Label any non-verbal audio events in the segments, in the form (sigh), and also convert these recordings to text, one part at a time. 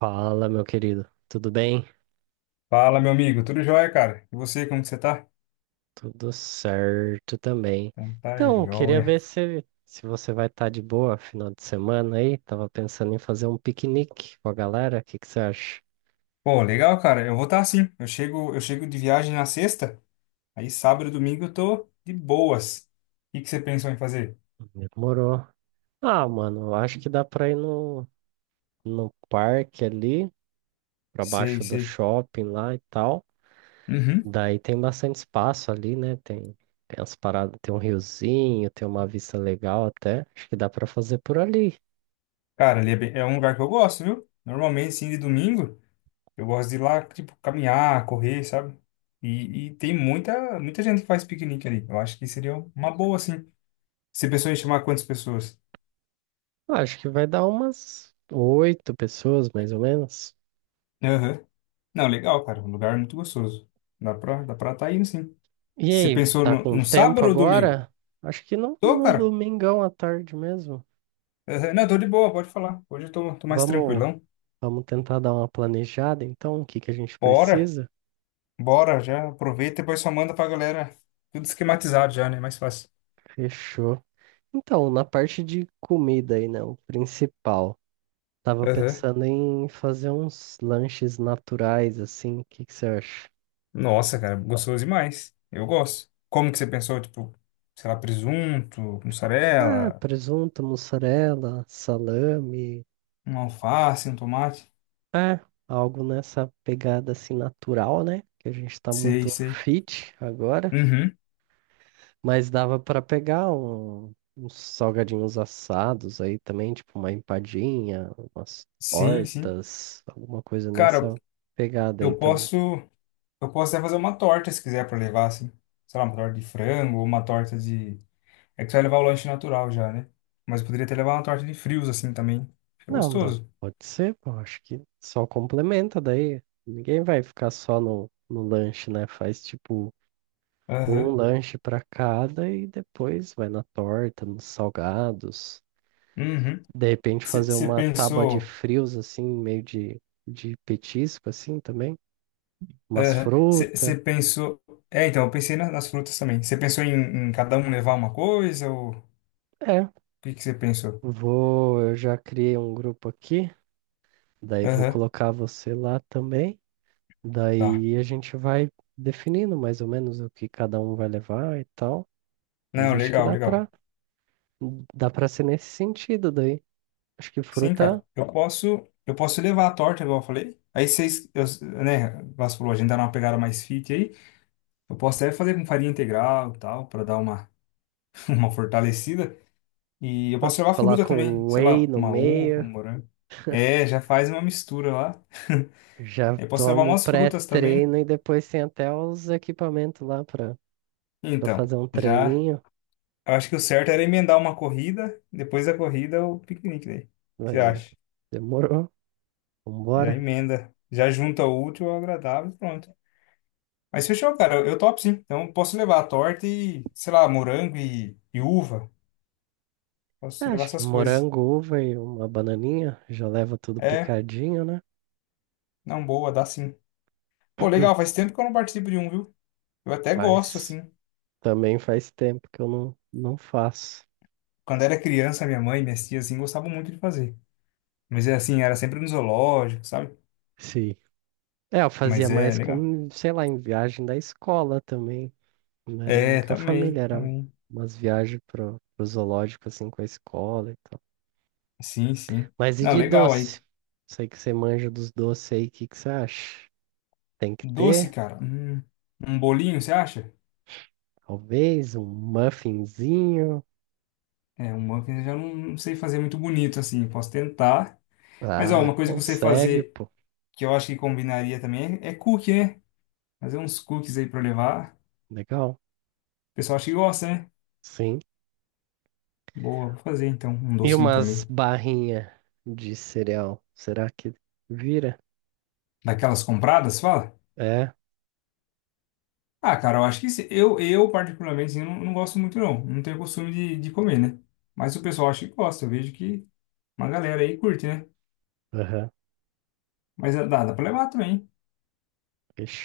Fala, meu querido. Tudo bem? Fala, meu amigo, tudo jóia, cara? E você, como que você tá? Tudo certo também. Então tá Então, queria jóia. ver se você vai estar de boa final de semana aí. Tava pensando em fazer um piquenique com a galera. O que que você acha? Pô, legal, cara. Eu vou estar assim. Eu chego de viagem na sexta, aí sábado e domingo eu tô de boas. O que que você pensou em fazer? Demorou. Ah, mano, eu acho que dá pra ir no parque ali, pra Sei, baixo do sei. shopping lá e tal. Uhum. Daí tem bastante espaço ali, né? Tem as paradas, tem um riozinho, tem uma vista legal até. Acho que dá pra fazer por ali. Cara, ali é um lugar que eu gosto, viu? Normalmente, sim, de domingo, eu gosto de ir lá, tipo, caminhar, correr, sabe? E tem muita, muita gente que faz piquenique ali. Eu acho que seria uma boa, assim. Você pensou em chamar quantas pessoas? Acho que vai dar umas oito pessoas, mais ou menos. Não, legal, cara. Um lugar muito gostoso. Dá pra tá indo, sim. E Você aí, pensou tá no, com no tempo sábado ou domingo? agora? Acho que no, Tô, no cara. domingão à tarde mesmo. Não, tô de boa, pode falar. Hoje eu tô mais Vamos, tranquilão. vamos tentar dar uma planejada, então, o que que a gente Bora, precisa? bora, já aproveita e depois só manda pra galera. Tudo esquematizado já, né? Mais fácil. Fechou. Então, na parte de comida aí, né, o principal. Tava Aham. pensando em fazer uns lanches naturais, assim, o que que você acha? Nossa, cara, gostoso demais. Eu gosto. Como que você pensou? Tipo, sei lá, presunto, Ah, mussarela, presunto, mussarela, salame. um alface, um tomate? É, algo nessa pegada assim natural, né? Que a gente tá Sei, muito sei. fit agora, Uhum. mas dava pra pegar uns salgadinhos assados aí também, tipo uma empadinha, umas Sim, sim. tortas, alguma coisa Cara, nessa pegada aí eu também. posso. Eu posso até fazer uma torta se quiser pra levar, assim. Sei lá, uma torta de frango ou uma torta de. É que você vai levar o lanche natural já, né? Mas poderia até levar uma torta de frios, assim também. Fica Não dá, gostoso. pode ser, pô, acho que só complementa daí. Ninguém vai ficar só no lanche, né? Faz tipo um Aham. lanche pra cada e depois vai na torta, nos salgados. Uhum. De repente fazer Você uma tábua de pensou. frios, assim, meio de petisco, assim, também. Umas Aham. frutas. Você pensou. É, então, eu pensei nas frutas também. Você pensou em, em cada um levar uma coisa ou o É, que que você pensou? vou... Eu já criei um grupo aqui. Daí vou Aham, colocar você lá também. tá. Daí a gente vai definindo mais ou menos o que cada um vai levar e tal. Mas Não, acho que legal, dá legal. pra, dá pra ser nesse sentido daí. Acho que Sim, fruta, cara. Eu posso levar a torta, igual eu falei. Aí vocês, eu- né, você falou, a gente dá uma pegada mais fit aí. Eu posso até fazer com farinha integral e tal, para dar uma, (laughs) uma fortalecida. E eu posso levar fruta coloca também, um sei whey lá, no uma uva, um meio, morango. É, já faz uma mistura lá. (laughs) já Aí eu posso levar toma um umas frutas também. pré-treino e depois tem até os equipamentos lá pra pra Então, fazer um já. treininho. Eu acho que o certo era emendar uma corrida, depois da corrida o piquenique daí. O que você Aí, ó. acha? Demorou. Já Vambora. emenda. Já junta o útil ao agradável e pronto. Mas fechou, cara. Eu topo sim. Então eu posso levar a torta e, sei lá, morango e uva. É, Posso levar acho que essas coisas. morango, uva e uma bananinha. Já leva tudo É, picadinho, né? não, boa, dá sim. Pô, legal, faz tempo que eu não participo de um, viu? Eu até gosto, Mas assim. também faz tempo que eu não faço. Quando era criança, minha mãe, minhas tias, assim, gostavam muito de fazer. Mas é assim, era sempre no zoológico, sabe? Sim. É, eu Mas fazia é mais legal. quando, sei lá, em viagem da escola também. Não era nem É, com a família, também, era também. umas viagens pro zoológico, assim, com a escola e tal. Sim, sim. Mas e Não, de legal. Aí, doce? Sei que você manja dos doces aí, o que que você acha? Tem que doce, ter? cara. Um bolinho, você acha? Talvez um muffinzinho. É, um muffin eu já não sei fazer muito bonito, assim. Posso tentar. Mas, ó, Ah, uma coisa que eu sei consegue, fazer, pô. que eu acho que combinaria também, é cookie, né? Fazer uns cookies aí pra levar. Legal. O pessoal acha que gosta, né? Sim. Boa, vou fazer então um E docinho umas também. barrinhas de cereal. Será que vira? Daquelas compradas, fala? É? Ah, cara, eu acho que sim. Eu particularmente, assim, não, não gosto muito, não. Não tenho costume de comer, né? Mas o pessoal acha que gosta. Eu vejo que uma galera aí curte, né? Aham. Mas dá, dá pra levar também, hein?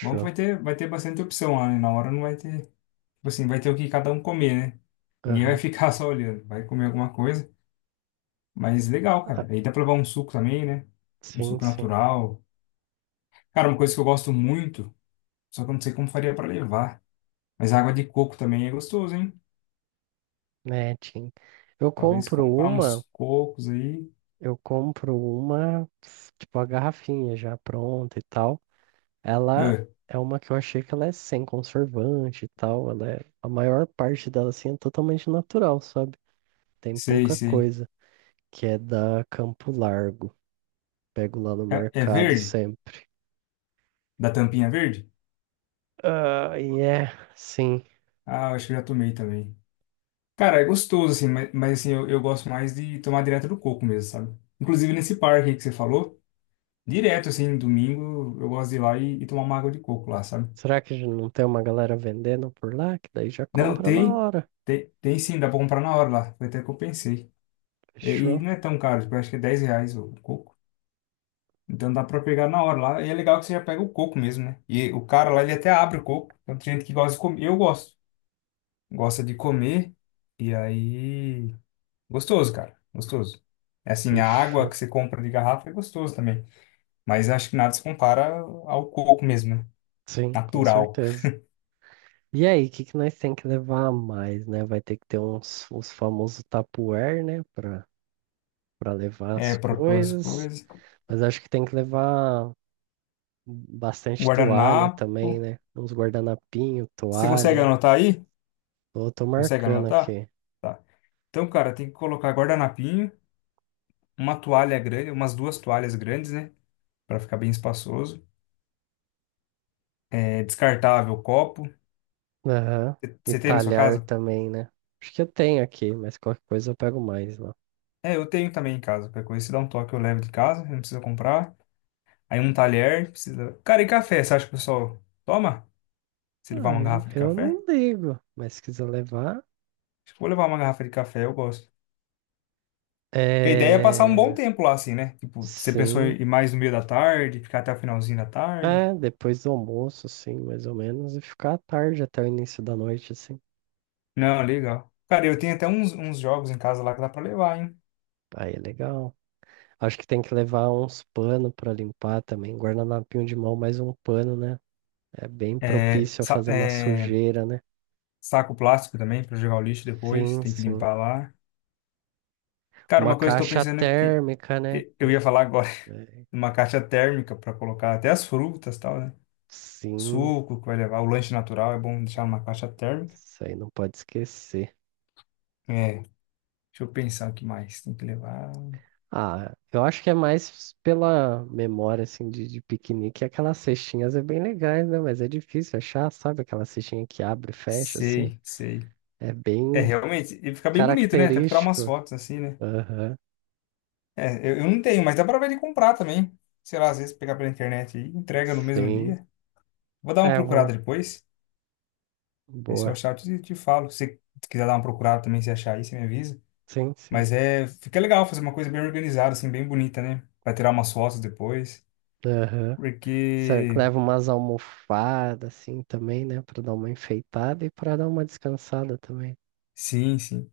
Bom que vai ter bastante opção lá, né? Na hora não vai ter. Tipo assim, vai ter o que cada um comer, né? Ninguém vai Aham. ficar (laughs) só olhando. Vai comer alguma coisa. Mas legal, Ah, cara. Aí dá pra levar um suco também, né? Um sim, suco sim. natural. Cara, uma coisa que eu gosto muito, só que eu não sei como faria pra levar. Mas água de coco também é gostoso, hein? Netinho. Eu Talvez compro comprar uma, uns cocos aí. eu compro uma, tipo a garrafinha já pronta e tal. Ela Ah, é uma que eu achei que ela é sem conservante e tal. Ela é, a maior parte dela assim é totalmente natural, sabe? Tem sei, pouca sei. coisa, que é da Campo Largo. Pego lá no É, é mercado verde? sempre. Da tampinha verde? Ah, e é, sim. Ah, acho que eu já tomei também. Cara, é gostoso, assim, mas assim, eu gosto mais de tomar direto do coco mesmo, sabe? Inclusive nesse parque aí que você falou, direto, assim, domingo, eu gosto de ir lá e tomar uma água de coco lá, sabe? Será que não tem uma galera vendendo por lá? Que daí já Não, compra na tem, hora. tem, tem sim, dá pra comprar na hora lá. Foi até que eu pensei. É, e, Fechou? não é tão caro, tipo, acho que é R$ 10 o coco. Então dá pra pegar na hora lá. E é legal que você já pega o coco mesmo, né? E o cara lá, ele até abre o coco. Então tem gente que gosta de comer. Eu gosto. Gosta de comer. E aí. Gostoso, cara. Gostoso. É assim, a água Fechou. que você compra de garrafa é gostoso também. Mas acho que nada se compara ao coco mesmo, né? Sim, com Natural. certeza. E aí, o que que nós tem que levar a mais, né? Vai ter que ter uns, os famosos Tupperware, né? Pra levar É, as para as coisas. coisas. Mas acho que tem que levar bastante toalha Guardanapo. também, né? Uns guardanapinho, Você consegue toalha. anotar aí? Tô Consegue marcando anotar? aqui. Tá. Então, cara, tem que colocar guardanapinho, uma toalha grande, umas duas toalhas grandes, né? Pra ficar bem espaçoso. É descartável o copo. Aham. E Você tem na sua talhar casa? também, né? Acho que eu tenho aqui, mas qualquer coisa eu pego mais lá. É, eu tenho também em casa. Qualquer coisa, se dá um toque, eu levo de casa, não precisa comprar. Aí um talher, precisa. Cara, e café? Você acha que o pessoal toma? Se levar Ah, uma eu, garrafa de eu café? não ligo, mas se quiser levar. Acho que vou levar uma garrafa de café, eu gosto. Porque a ideia é passar um bom É. tempo lá, assim, né? Tipo, você pensou Sim. em ir mais no meio da tarde, ficar até o finalzinho da tarde? É, depois do almoço, assim, mais ou menos, e ficar à tarde até o início da noite, assim. Não, legal. Cara, eu tenho até uns, uns jogos em casa lá que dá pra levar, hein? Aí é legal. Acho que tem que levar uns pano pra limpar também. Guardanapinho de mão, mais um pano, né? É bem É, propício a fazer uma sujeira, né? saco plástico também, pra jogar o lixo depois, Sim, tem que sim. limpar lá. Cara, Uma uma coisa que eu tô caixa pensando é que térmica, né? Eu ia falar agora (laughs) de uma caixa térmica para colocar até as frutas e tal, né? Sim, Suco que vai levar, o lanche natural é bom deixar numa caixa térmica. isso aí não pode esquecer. É, deixa eu pensar o que mais tem que levar. Ah, eu acho que é mais pela memória, assim, de piquenique. Aquelas cestinhas é bem legais, né? Mas é difícil achar, sabe? Aquela cestinha que abre e fecha, assim. Sei, sei. É É, bem realmente, e fica bem bonito, né? Até pra tirar umas característico. fotos assim, né? Aham, É, eu não tenho, mas dá pra ver de comprar também. Sei lá, às vezes pegar pela internet e entrega no mesmo sim. dia. Vou dar uma É, vou. procurada depois. Aí se eu Boa. achar, eu te falo. Se você quiser dar uma procurada também, se achar aí, você me avisa. Sim, sim. Mas é, fica legal fazer uma coisa bem organizada, assim, bem bonita, né? Vai tirar umas fotos depois. Aham. Será que Porque, leva umas almofadas, assim, também, né? Pra dar uma enfeitada e pra dar uma descansada também. sim, sim.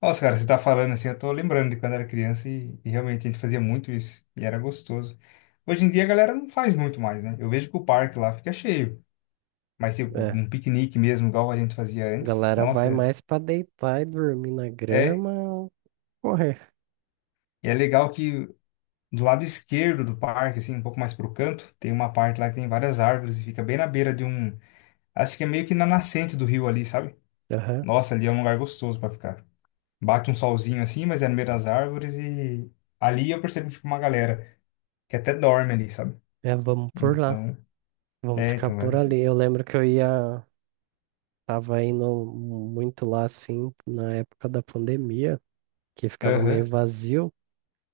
Nossa, cara, você tá falando assim, eu tô lembrando de quando era criança e realmente a gente fazia muito isso. E era gostoso. Hoje em dia a galera não faz muito mais, né? Eu vejo que o parque lá fica cheio. Mas, tipo, É. um piquenique mesmo, igual a gente fazia A antes. galera vai Nossa, mais pra deitar e dormir na é. grama ou correr. E é legal que do lado esquerdo do parque, assim, um pouco mais pro canto, tem uma parte lá que tem várias árvores e fica bem na beira de um. Acho que é meio que na nascente do rio ali, sabe? Aham. Nossa, ali é um lugar gostoso pra ficar. Bate um solzinho assim, mas é no meio das árvores e ali eu percebo que fica uma galera que até dorme ali, sabe? É, vamos por lá. Então, Vamos é, ficar então, por é. ali. Eu lembro que eu ia. Tava indo muito lá assim, na época da pandemia, que ficava meio Aham, vazio.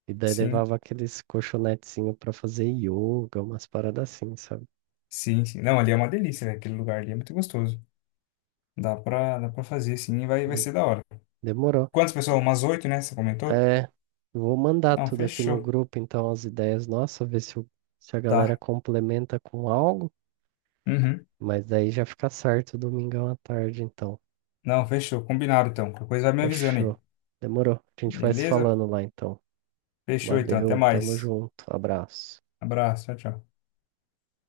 E daí sim, levava aqueles colchonetezinhos pra fazer yoga, umas paradas assim, sabe? sim, sim. Não, ali é uma delícia, velho. Aquele lugar ali é muito gostoso. Dá pra fazer, sim, e vai Mas ser da hora. demorou. Quantas pessoas? Umas oito, né? Você comentou? É, vou mandar Não, tudo aqui no fechou. grupo, então, as ideias nossas, ver se a galera Tá. complementa com algo. Uhum. Mas daí já fica certo, domingão à tarde, então. Não, fechou. Combinado, então. Qualquer coisa vai me avisando aí. Fechou. Demorou. A gente vai se Beleza? falando lá, então. Fechou, então. Até Valeu, tamo mais. junto. Abraço. Abraço, tchau, tchau.